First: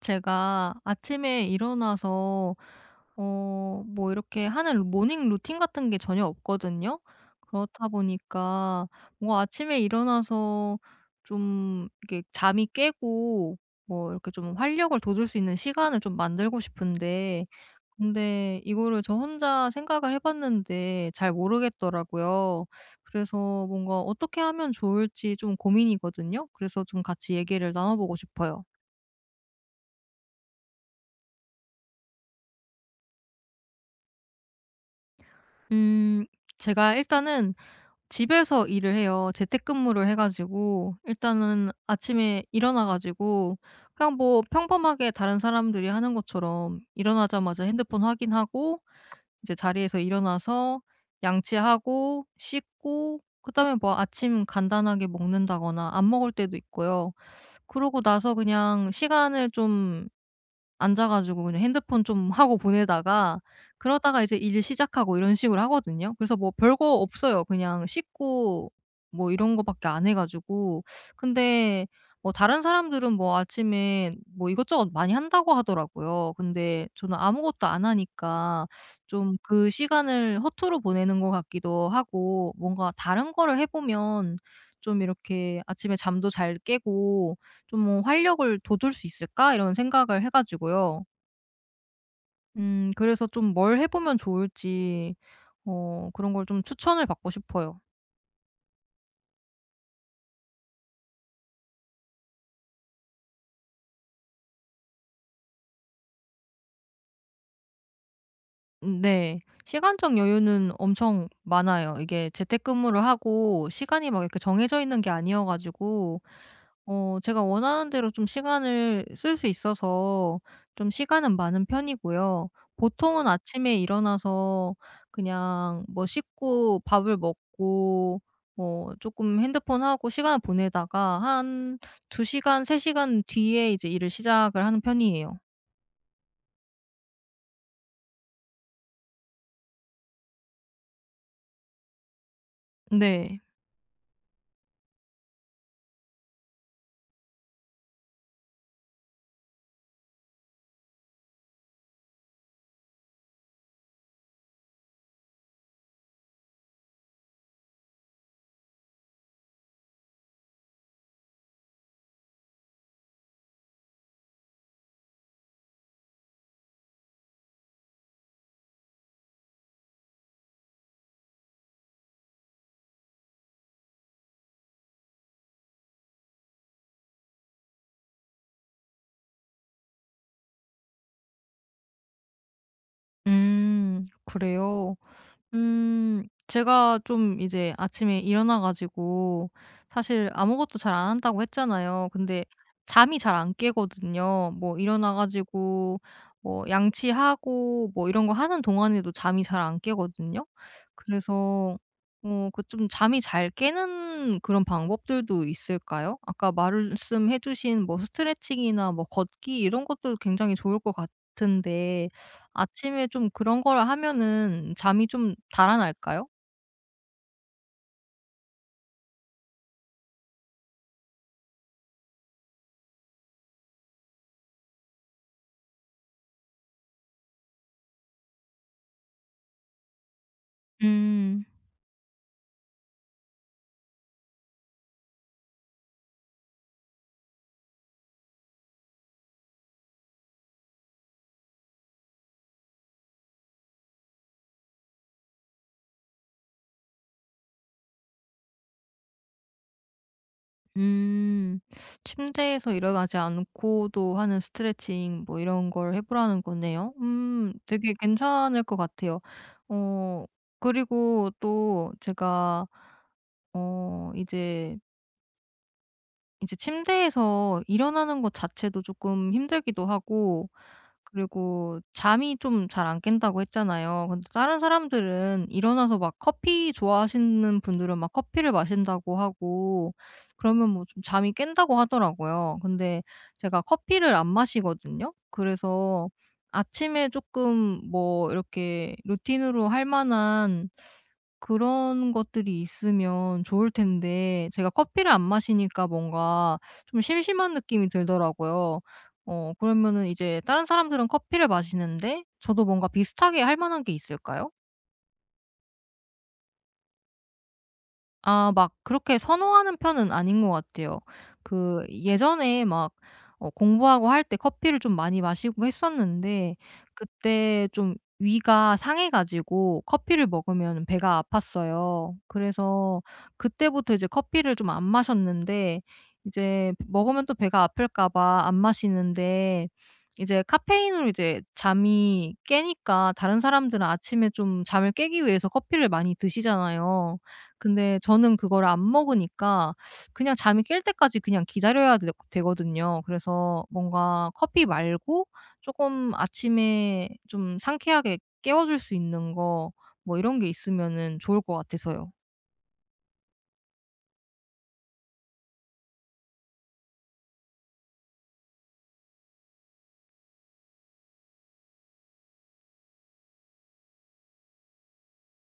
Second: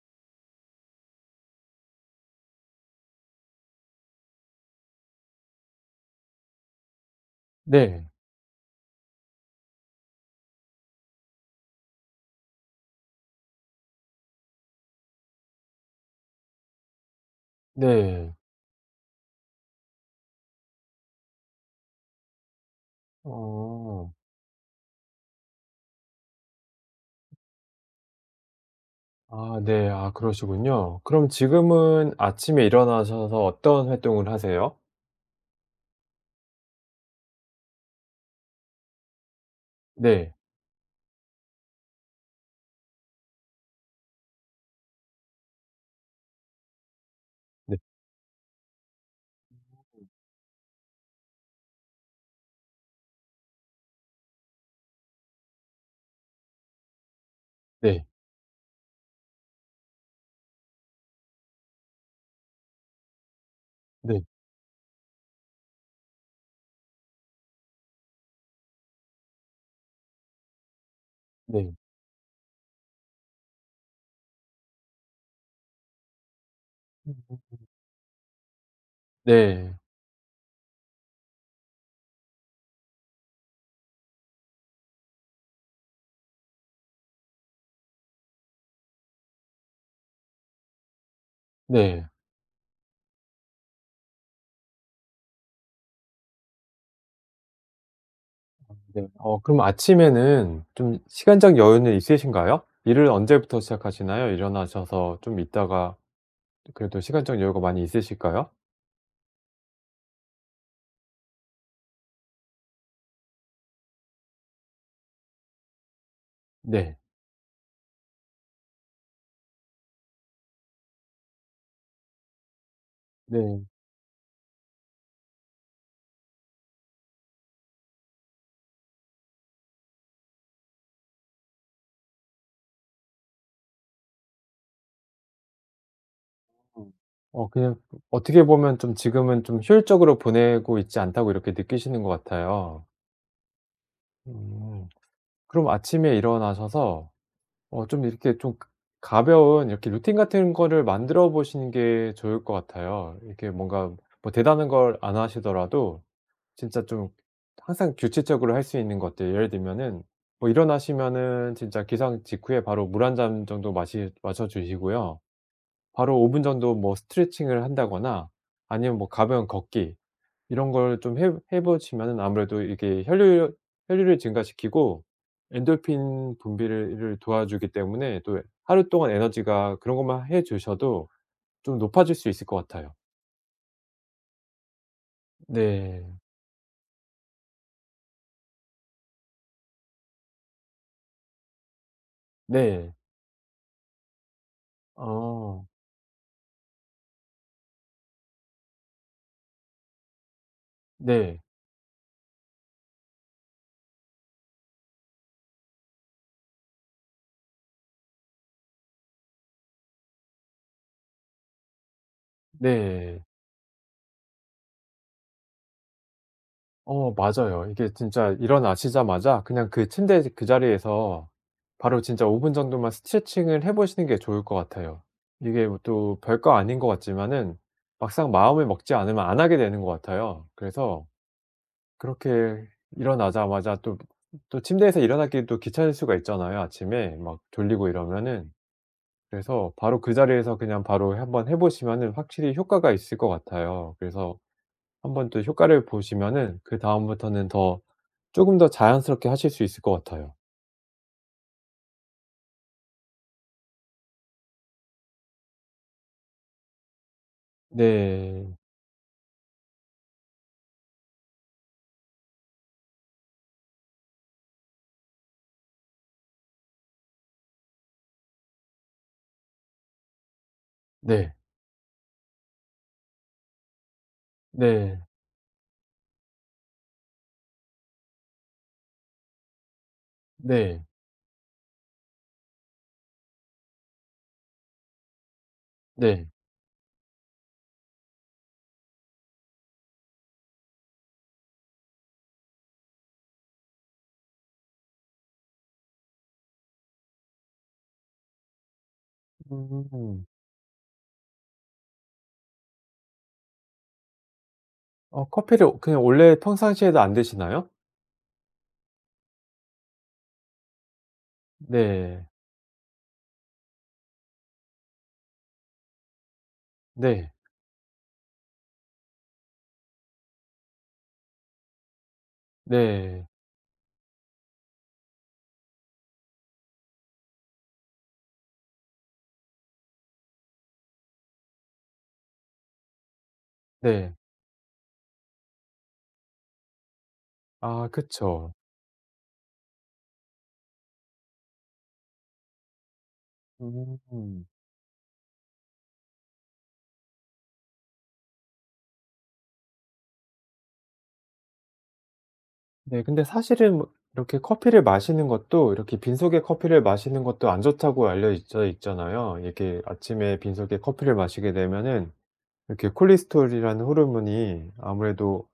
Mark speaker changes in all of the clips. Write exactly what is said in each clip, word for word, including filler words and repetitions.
Speaker 1: 제가 아침에 일어나서 어 뭐 이렇게 하는 모닝 루틴 같은 게 전혀 없거든요. 그렇다
Speaker 2: 네.
Speaker 1: 보니까 뭐 아침에 일어나서 좀 이렇게 잠이 깨고 뭐 이렇게 좀 활력을 돋울 수 있는 시간을 좀 만들고 싶은데,
Speaker 2: 네.
Speaker 1: 근데 이거를 저 혼자 생각을 해 봤는데 잘 모르겠더라고요. 그래서 뭔가
Speaker 2: 어.
Speaker 1: 어떻게 하면 좋을지 좀 고민이거든요. 그래서 좀 같이 얘기를 나눠 보고 싶어요.
Speaker 2: 아 네. 아 그러시군요. 그럼 지금은 아침에 일어나셔서 어떤 활동을 하세요?
Speaker 1: 음 제가 일단은 집에서 일을 해요. 재택근무를 해
Speaker 2: 네.
Speaker 1: 가지고 일단은 아침에 일어나 가지고, 그냥 뭐 평범하게 다른 사람들이 하는 것처럼 일어나자마자
Speaker 2: 네.
Speaker 1: 핸드폰 확인하고, 이제 자리에서 일어나서 양치하고 씻고 그다음에 뭐 아침 간단하게 먹는다거나 안 먹을 때도 있고요. 그러고
Speaker 2: 네.
Speaker 1: 나서 그냥 시간을 좀 앉아 가지고 그냥 핸드폰 좀 하고 보내다가, 그러다가
Speaker 2: 네.
Speaker 1: 이제 일 시작하고 이런 식으로 하거든요. 그래서 뭐 별거 없어요. 그냥 씻고 뭐 이런 거밖에 안 해 가지고.
Speaker 2: 네.
Speaker 1: 근데 뭐 다른 사람들은 뭐 아침에 뭐 이것저것 많이 한다고 하더라고요. 근데 저는 아무것도 안 하니까 좀 그
Speaker 2: 네.
Speaker 1: 시간을 허투루 보내는 것 같기도 하고, 뭔가 다른 거를 해 보면 좀 이렇게 아침에 잠도 잘 깨고 좀 뭐 '활력을 돋울 수 있을까?' 이런 생각을 해 가지고요.
Speaker 2: 네.
Speaker 1: 음 그래서 좀 뭘 해 보면 좋을지 어 그런 걸 좀 추천을 받고 싶어요.
Speaker 2: 네. 어 그럼 아침에는 좀 시간적 여유는 있으신가요? 일을 언제부터 시작하시나요? 일어나셔서 좀 있다가 그래도 시간적 여유가 많이 있으실까요?
Speaker 1: 음, 네. 시간적 여유는 엄청 많아요. 이게 재택근무를 하고 시간이 막 이렇게 정해져 있는 게 아니어 가지고
Speaker 2: 네.
Speaker 1: 어 제가 원하는 대로 좀 시간을 쓸 수 있어서 좀 시간은 많은 편이고요. 보통은
Speaker 2: 네.
Speaker 1: 아침에 일어나서 그냥 뭐 씻고 밥을 먹고 뭐 조금 핸드폰 하고 시간을 보내다가 한 두 시간 세 시간 뒤에 이제 일을 시작을 하는 편이에요.
Speaker 2: 음. 어 그냥 어떻게 보면 좀 지금은 좀 효율적으로 보내고 있지 않다고 이렇게 느끼시는 것 같아요.
Speaker 1: 네.
Speaker 2: 음. 그럼 아침에 일어나셔서 어 좀 이렇게 좀 가벼운 이렇게 루틴 같은 거를 만들어 보시는 게 좋을 것 같아요. 이렇게 뭔가 뭐 대단한 걸 안 하시더라도 진짜 좀 항상 규칙적으로 할 수 있는 것들 예를 들면은 뭐 일어나시면은 진짜 기상 직후에 바로 물 한 잔 정도 마시 마셔 주시고요. 바로 오 분 정도 뭐 스트레칭을 한다거나 아니면 뭐 가벼운 걷기 이런 걸 좀 해 해 보시면은 아무래도 이게 혈류 혈류를 증가시키고 엔돌핀 분비를 를 도와주기 때문에 또 하루 동안 에너지가 그런 것만 해 주셔도 좀 높아질 수 있을 것 같아요.
Speaker 1: 음 그래요?
Speaker 2: 네.
Speaker 1: 음 제가 좀 이제 아침에 일어나 가지고 사실 아무것도 잘 안 한다고 했잖아요. 근데
Speaker 2: 네.
Speaker 1: 잠이 잘 안 깨거든요. 뭐 일어나
Speaker 2: 어.
Speaker 1: 가지고 뭐 양치하고 뭐 이런 거 하는 동안에도 잠이 잘 안 깨거든요.
Speaker 2: 네.
Speaker 1: 그래서 어 그 좀 잠이 잘 깨는 그런 방법들도 있을까요? 아까 말씀해 주신 뭐 스트레칭이나 뭐 걷기 이런 것도 굉장히 좋을 것 같은데, 아침에
Speaker 2: 네.
Speaker 1: 좀 그런 거를 하면은 잠이 좀 달아날까요?
Speaker 2: 어 맞아요. 이게 진짜 일어나시자마자 그냥 그 침대 그 자리에서 바로 진짜 오 분 정도만 스트레칭을 해 보시는 게 좋을 것 같아요. 이게 뭐또 별거 아닌 것 같지만은 막상 마음을 먹지 않으면 안 하게 되는 것 같아요. 그래서
Speaker 1: 음.
Speaker 2: 그렇게 일어나자마자 또 또 침대에서 일어나기 또 귀찮을 수가 있잖아요 아침에 막 졸리고 이러면은. 그래서 바로 그 자리에서 그냥 바로 한번 해 보시면은 확실히 효과가 있을 것 같아요. 그래서 한번 또 효과를 보시면은 그다음부터는 더 조금 더 자연스럽게 하실 수 있을 것 같아요.
Speaker 1: 음. 침대에서 일어나지 않고도 하는 스트레칭 뭐 이런 걸 해 보라는 거네요. 음 되게
Speaker 2: 네.
Speaker 1: 괜찮을 것 같아요. 어 그리고 또 제가 어 이제, 이제 침대에서 일어나는 것 자체도 조금 힘들기도 하고,
Speaker 2: 네.
Speaker 1: 그리고 잠이 좀 잘 안 깬다고 했잖아요. 근데 다른
Speaker 2: 네.
Speaker 1: 사람들은 일어나서 막 커피 좋아하시는 분들은 막 커피를 마신다고 하고, 그러면
Speaker 2: 네.
Speaker 1: 뭐 좀 잠이 깬다고 하더라고요. 근데 제가 커피를 안 마시거든요. 그래서
Speaker 2: 네.
Speaker 1: 아침에 조금 뭐 이렇게 루틴으로 할 만한 그런 것들이 있으면 좋을 텐데, 제가 커피를 안 마시니까 뭔가 좀 심심한 느낌이 들더라고요. 어 그러면은
Speaker 2: 음.
Speaker 1: 이제 다른 사람들은 커피를 마시는데 저도 뭔가 비슷하게 할 만한 게 있을까요?
Speaker 2: 어 커피를 그냥 원래 평상시에도 안 드시나요?
Speaker 1: 아, 막 그렇게 선호하는 편은 아닌 것 같아요. 그
Speaker 2: 네.
Speaker 1: 예전에 막 어 공부하고 할 때 커피를 좀 많이 마시고 했었는데,
Speaker 2: 네.
Speaker 1: 그때 좀 위가 상해 가지고 커피를 먹으면 배가 아팠어요. 그래서
Speaker 2: 네.
Speaker 1: 그때부터 이제 커피를 좀 안 마셨는데, 이제 먹으면 또 배가 아플까 봐 안 마시는데, 이제 카페인으로 이제 잠이 깨니까 다른 사람들은
Speaker 2: 네.
Speaker 1: 아침에 좀 잠을 깨기 위해서 커피를 많이 드시잖아요.
Speaker 2: 아
Speaker 1: 근데 저는
Speaker 2: 그쵸.
Speaker 1: 그거를 안 먹으니까 그냥 잠이 깰 때까지 그냥 기다려야 되 되거든요. 그래서 뭔가
Speaker 2: 음.
Speaker 1: 커피 말고 조금 아침에 좀 상쾌하게 깨워 줄 수 있는 거 뭐 이런 게 있으면은 좋을 것 같아서요.
Speaker 2: 네 근데 사실은 뭐 이렇게 커피를 마시는 것도 이렇게 빈속에 커피를 마시는 것도 안 좋다고 알려져 있잖아요. 이렇게 아침에 빈속에 커피를 마시게 되면은 이렇게 콜레스테롤이라는 호르몬이 아무래도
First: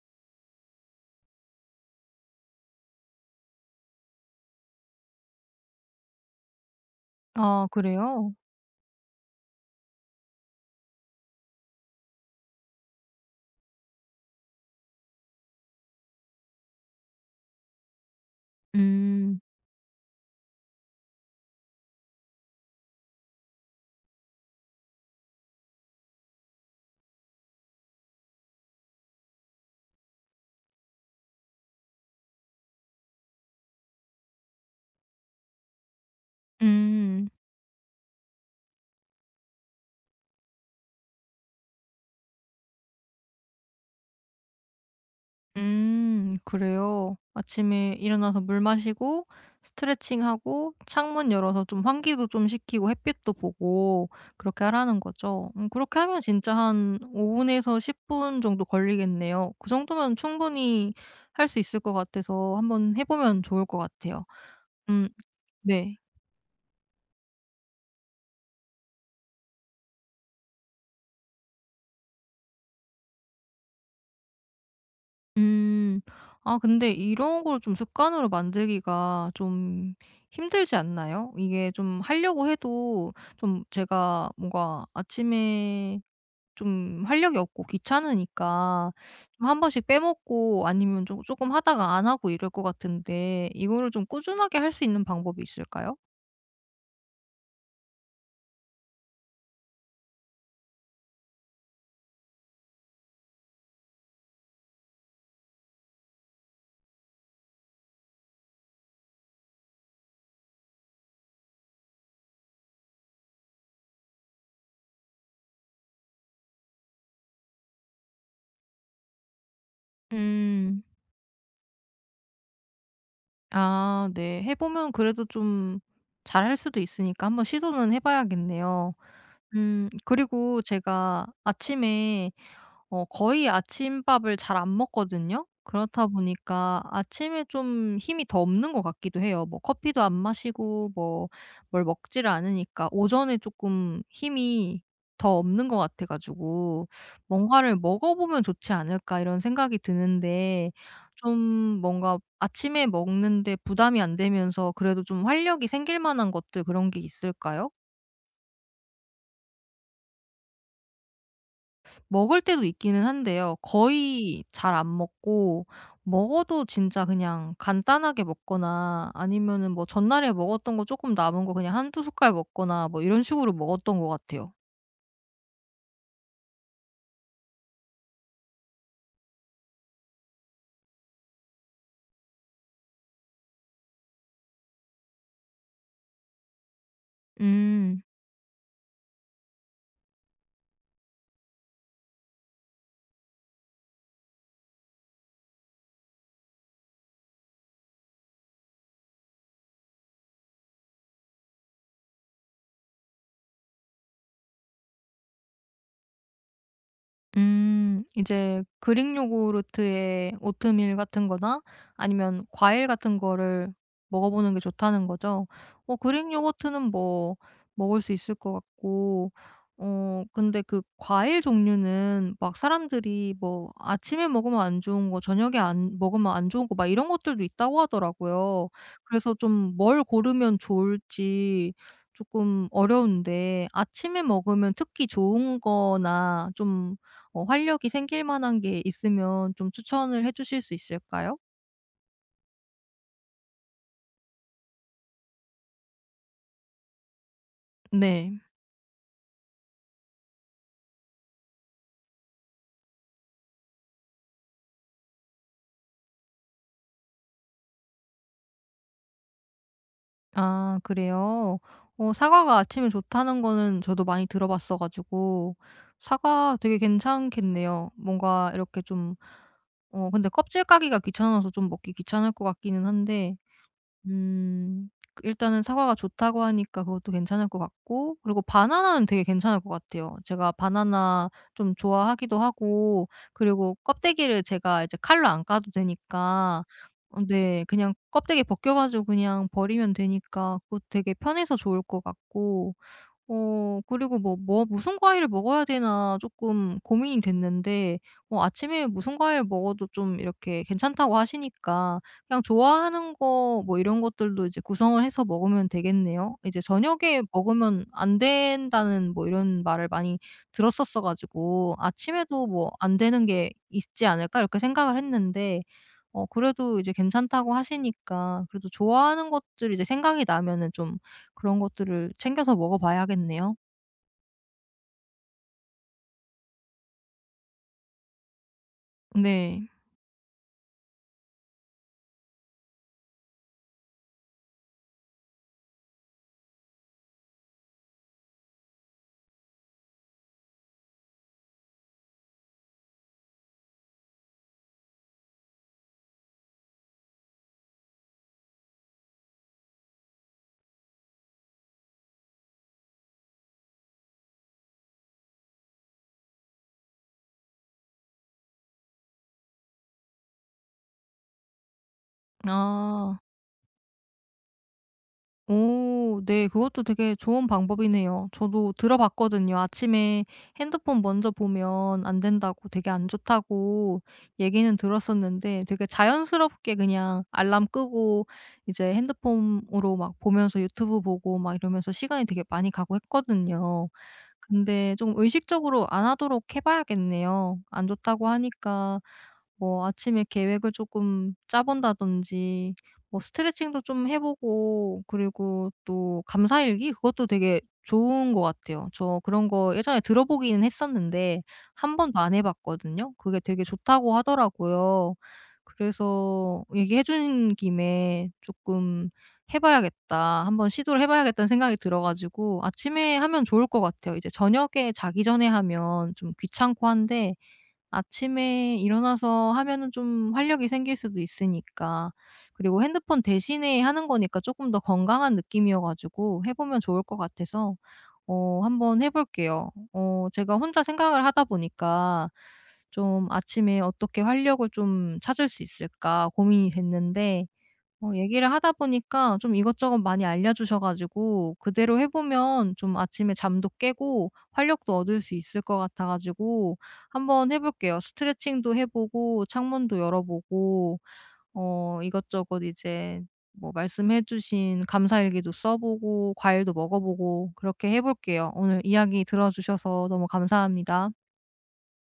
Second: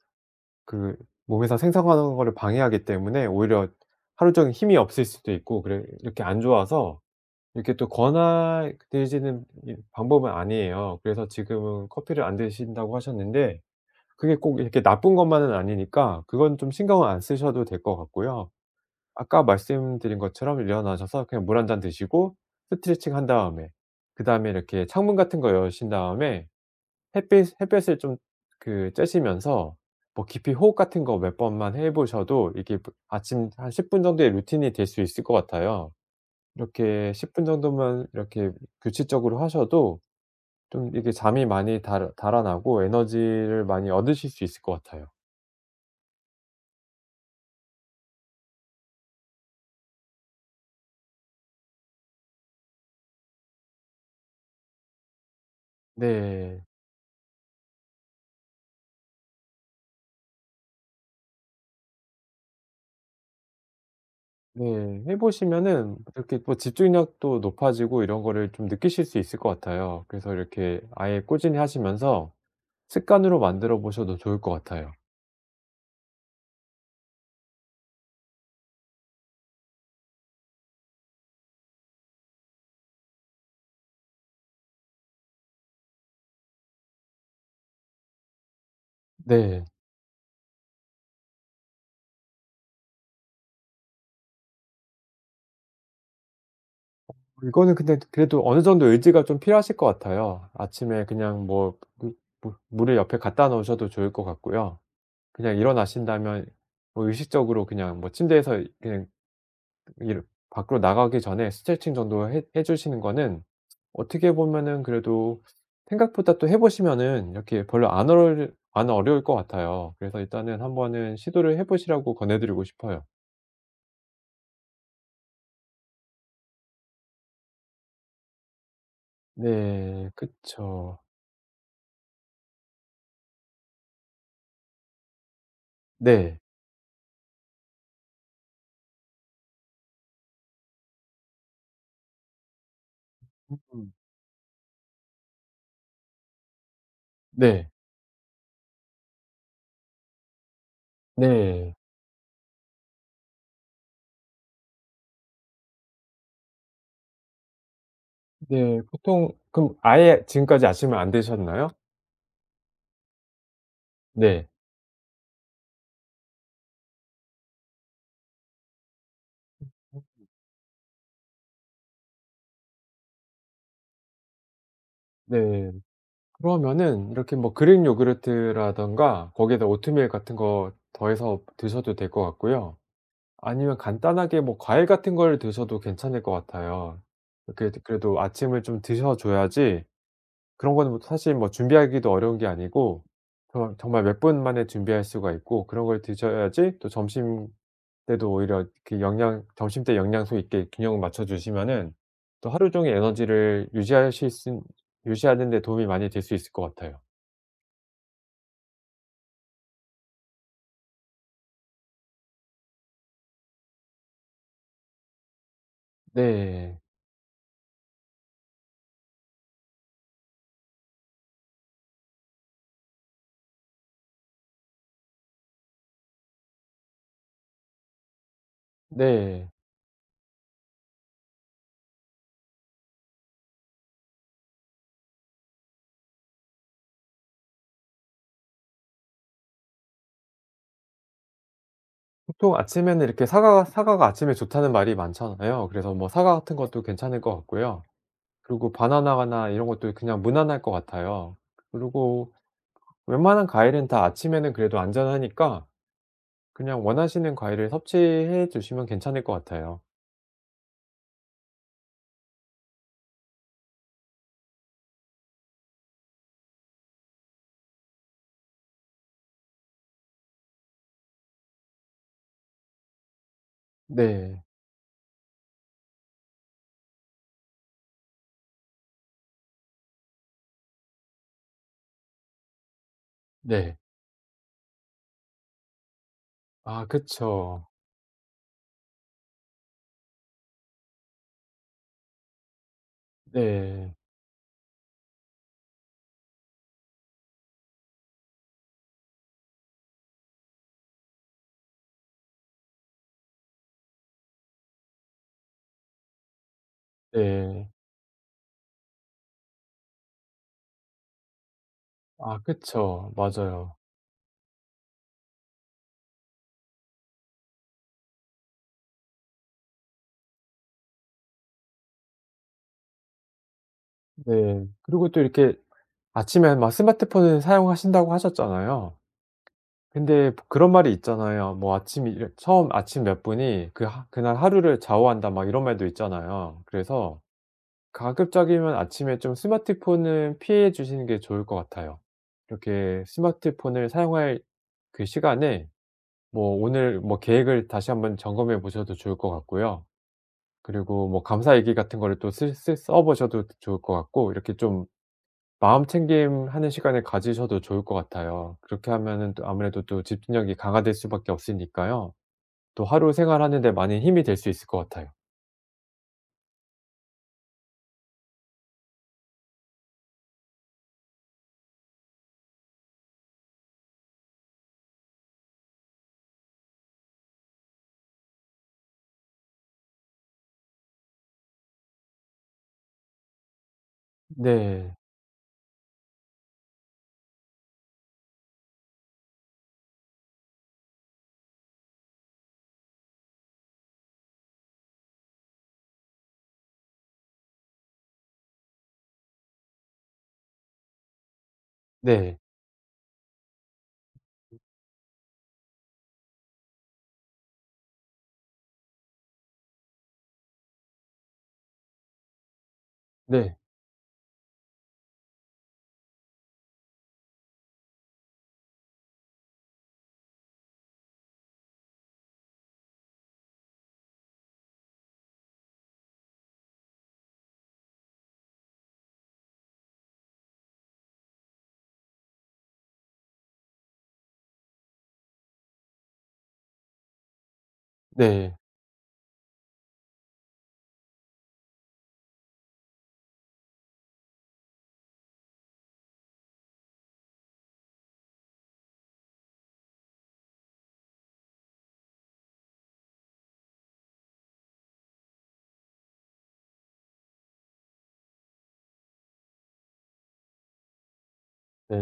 Speaker 2: 그 몸에서 생성하는 거를 방해하기 때문에 오히려 하루 종일 힘이 없을 수도 있고 그래 이렇게 안 좋아서
Speaker 1: 아,
Speaker 2: 이렇게 또
Speaker 1: 그래요?
Speaker 2: 권하되지는 이 방법은 아니에요. 그래서 지금은 커피를 안 드신다고 하셨는데 그게 꼭 이렇게 나쁜 것만은 아니니까 그건 좀 신경을 안 쓰셔도 될 것 같고요.
Speaker 1: 음.
Speaker 2: 아까 말씀드린 것처럼 일어나셔서 그냥 물 한 잔 드시고 스트레칭 한 다음에 그다음에 이렇게 창문 같은 거 여신 다음에 햇빛 햇볕을 좀 그 쬐시면서 뭐 깊이 호흡 같은 거 몇 번만 해 보셔도 이게 뭐 아침 한 십 분 정도의 루틴이 될 수 있을 것 같아요. 이렇게
Speaker 1: 음.
Speaker 2: 십 분 정도만 이렇게 규칙적으로 하셔도 좀 이게 잠이 많이 달 달아나고 에너지를 많이 얻으실 수 있을 것 같아요.
Speaker 1: 음 그래요? 아침에 일어나서 물 마시고 스트레칭하고 창문 열어서 좀 환기도 좀 시키고 햇빛도 보고 그렇게 하라는 거죠. 음 그렇게 하면 진짜
Speaker 2: 네.
Speaker 1: 한 오 분에서 십 분 정도 걸리겠네요. 그 정도면 충분히 할 수 있을 것 같아서 한번 해 보면 좋을 것 같아요.
Speaker 2: 네.
Speaker 1: 음,
Speaker 2: 해
Speaker 1: 네.
Speaker 2: 보시면은 이렇게 또 집중력도 높아지고 이런 거를 좀 느끼실 수 있을 것 같아요. 그래서 이렇게 아예 꾸준히 하시면서 습관으로 만들어 보셔도 좋을 것 같아요.
Speaker 1: 음. 아, 근데 이런 걸 좀 습관으로 만들기가 좀 힘들지 않나요? 이게 좀 하려고 해도 좀 제가 뭔가 아침에 좀 활력이 없고 귀찮으니까 좀 한
Speaker 2: 네.
Speaker 1: 번씩 빼먹고 아니면 좀금 하다가 안 하고 이럴 것 같은데, 이거를 좀 꾸준하게 할 수 있는 방법이 있을까요?
Speaker 2: 이거는 근데 그래도 어느 정도 의지가 좀 필요하실 것 같아요. 아침에 그냥 뭐 물 물 물을 옆에 갖다 놓으셔도 좋을 것 같고요. 그냥 일어나신다면 뭐 의식적으로 그냥 뭐 침대에서 그냥 일 밖으로 나가기 전에 스트레칭 정도 해 해 주시는 거는 어떻게 보면은 그래도 생각보다 또 해 보시면은 이렇게 별로 안 어려울 안 어려울 것 같아요. 그래서 일단은
Speaker 1: 음.
Speaker 2: 한번은 시도를 해 보시라고 권해 드리고 싶어요.
Speaker 1: 아, 네. 해 보면 그래도 좀 잘할 수도 있으니까 한번 시도는 해 봐야겠네요. 음
Speaker 2: 네.
Speaker 1: 그리고
Speaker 2: 그쵸.
Speaker 1: 제가 아침에 어 거의 아침밥을 잘 안 먹거든요. 그렇다
Speaker 2: 네.
Speaker 1: 보니까 아침에 좀 힘이 더 없는 것 같기도 해요. 뭐 커피도 안 마시고 뭐 뭘 먹지를 않으니까 오전에
Speaker 2: 음음.
Speaker 1: 조금 힘이 더 없는 것 같아 가지고
Speaker 2: 네.
Speaker 1: '뭔가를 먹어보면 좋지 않을까.' 이런 생각이 드는데, 좀
Speaker 2: 네.
Speaker 1: 뭔가 아침에 먹는데 부담이 안 되면서 그래도 좀 활력이 생길 만한 것들, 그런 게 있을까요?
Speaker 2: 네. 보통 그럼 아예 지금까지 아침을 안 드셨나요?
Speaker 1: 먹을 때도 있기는 한데요. 거의
Speaker 2: 네.
Speaker 1: 잘 안 먹고, 먹어도 진짜 그냥 간단하게 먹거나 아니면은 뭐 전날에 먹었던 거 조금 남은 거 그냥 한두 숟갈 먹거나 뭐 이런 식으로 먹었던 것 같아요.
Speaker 2: 네. 그러면은 이렇게 뭐 그릭 요구르트라든가 거기에다 오트밀 같은 거 더해서 드셔도 될 것 같고요. 아니면 간단하게 뭐 과일 같은 걸 드셔도 괜찮을 것 같아요. 이렇게
Speaker 1: 음.
Speaker 2: 그래도 아침을 좀 드셔 줘야지 그런 거는 뭐 사실 뭐 준비하기도 어려운 게 아니고 정 정말 몇 분 만에 준비할 수가 있고 그런 걸 드셔야지 또 점심 때도 오히려 그 영양 점심 때 영양소 있게 균형을 맞춰 주시면은 또 하루 종일 에너지를 유지하실 수 유지하는 데 도움이 많이 될 수 있을 것 같아요.
Speaker 1: 음 이제 그릭 요구르트에 오트밀 같은 거나 아니면 과일 같은 거를 먹어보는 게 좋다는 거죠. 어 그릭
Speaker 2: 네.
Speaker 1: 요거트는 뭐 먹을 수 있을 것 같고, 어 근데 그 과일 종류는 막 사람들이 뭐 아침에 먹으면 안 좋은 거 저녁에 안 먹으면 안 좋은 거 막 이런 것들도 있다고 하더라고요. 그래서
Speaker 2: 네.
Speaker 1: 좀 뭘 고르면 좋을지 조금 어려운데, 아침에 먹으면 특히 좋은 거나 좀 어 활력이 생길 만한 게 있으면 좀 추천을 해 주실 수 있을까요?
Speaker 2: 보통 아침에는 이렇게 사과 사과가 아침에 좋다는 말이 많잖아요. 그래서 뭐 사과 같은 것도 괜찮을 것 같고요.
Speaker 1: 네.
Speaker 2: 그리고 바나나나 이런 것도 그냥 무난할 것 같아요. 그리고 웬만한 과일은 다 아침에는 그래도 안전하니까 그냥 원하시는 과일을 섭취해 주시면 괜찮을 것 같아요.
Speaker 1: 아, 그래요? 어 사과가 아침에 좋다는 거는 저도 많이 들어 봤어 가지고 사과 되게 괜찮겠네요. 뭔가 이렇게 좀 어 근데 껍질 까기가 귀찮아서 좀 먹기 귀찮을 것 같기는 한데.
Speaker 2: 네.
Speaker 1: 음. 그 일단은 사과가 좋다고 하니까 그것도 괜찮을 것 같고, 그리고 바나나는 되게 괜찮을 것 같아요. 제가 바나나 좀 좋아하기도 하고, 그리고
Speaker 2: 네.
Speaker 1: 껍데기를 제가 이제 칼로 안 까도 되니까
Speaker 2: 아
Speaker 1: 어 네,
Speaker 2: 그쵸.
Speaker 1: 그냥 껍데기 벗겨 가지고 그냥 버리면 되니까 그것도 되게 편해서 좋을 것 같고, 어
Speaker 2: 네.
Speaker 1: 그리고 뭐 뭐 '무슨 과일을 먹어야 되나?' 조금 고민이 됐는데 어 아침에 무슨 과일 먹어도 좀 이렇게 괜찮다고 하시니까 그냥 좋아하는 거 뭐 이런 것들도 이제 구성을 해서 먹으면 되겠네요. 이제 저녁에
Speaker 2: 네.
Speaker 1: 먹으면 안 된다는 뭐 이런 말을 많이 들었었어 가지고
Speaker 2: 아
Speaker 1: '아침에도 뭐 안
Speaker 2: 그쵸.
Speaker 1: 되는 게
Speaker 2: 맞아요.
Speaker 1: 있지 않을까?' 이렇게 생각을 했는데 어 그래도 이제 괜찮다고 하시니까, 그래도 좋아하는 것들 이제 생각이 나면은 좀 그런 것들을 챙겨서 먹어 봐야겠네요.
Speaker 2: 네. 그리고 또 이렇게 아침에 막 스마트폰을 사용하신다고 하셨잖아요.
Speaker 1: 네.
Speaker 2: 근데 그런 말이 있잖아요. 뭐 아침이 이렇 "처음 아침 몇 분이 그 하 그날 하루를 좌우한다." 막 이런 말도 있잖아요. 그래서 가급적이면 아침에 좀 스마트폰은 피해 주시는 게 좋을 것 같아요. 이렇게 스마트폰을 사용할 그 시간에 뭐 오늘 뭐 계획을 다시 한번 점검해 보셔도 좋을 것 같고요. 그리고 뭐 감사 얘기 같은 거를 또 쓰 쓰 써 보셔도 좋을 것 같고 이렇게 좀 마음챙김하는 시간을 가지셔도 좋을 것 같아요. 그렇게 하면은 또 아무래도 또 집중력이 강화될 수밖에 없으니까요. 또 하루
Speaker 1: 아.
Speaker 2: 생활하는 데 많이 힘이 될 수 있을 것 같아요.
Speaker 1: 오, 네. 그것도 되게 좋은 방법이네요. 저도 들어봤거든요. 아침에 핸드폰 먼저 보면 안 된다고 되게 안 좋다고 얘기는 들었었는데, 되게 자연스럽게 그냥 알람 끄고 이제 핸드폰으로 막 보면서 유튜브 보고 막 이러면서 시간이 되게 많이 가고 했거든요. 근데
Speaker 2: 네.
Speaker 1: 좀 의식적으로 안 하도록 해 봐야겠네요. 안 좋다고 하니까 뭐 아침에 계획을 조금 짜 본다든지 뭐 스트레칭도 좀 해 보고, 그리고 또 감사일기 그것도 되게 좋은 것 같아요. 저 그런 거 예전에 들어보기는 했었는데 한 번도 안
Speaker 2: 네.
Speaker 1: 해 봤거든요. 그게 되게 좋다고 하더라고요. 그래서 얘기해 준 김에 조금 '해 봐야겠다. 한번 시도를 해 봐야겠다.'는 생각이 들어 가지고, 아침에 하면
Speaker 2: 네.
Speaker 1: 좋을 것 같아요. 이제 저녁에 자기 전에 하면 좀 귀찮고 한데 아침에 일어나서 하면은 좀 활력이 생길 수도 있으니까, 그리고 핸드폰 대신에 하는 거니까 조금 더 건강한 느낌이어 가지고 해 보면 좋을 것 같아서 어 한번 해 볼게요. 어 제가 혼자 생각을 하다 보니까 좀 '아침에 어떻게 활력을 좀 찾을 수 있을까?' 고민이 됐는데, 어 얘기를
Speaker 2: 네.
Speaker 1: 하다 보니까 좀 이것저것 많이 알려주셔 가지고 그대로 해 보면 좀 아침에 잠도 깨고 활력도 얻을 수 있을 것 같아 가지고 한번 해 볼게요. 스트레칭도 해 보고 창문도 열어 보고 어 이것저것 이제 뭐 말씀해 주신 감사일기도 써 보고 과일도 먹어 보고 그렇게 해 볼게요. 오늘 이야기 들어 주셔서 너무 감사합니다.
Speaker 2: 네.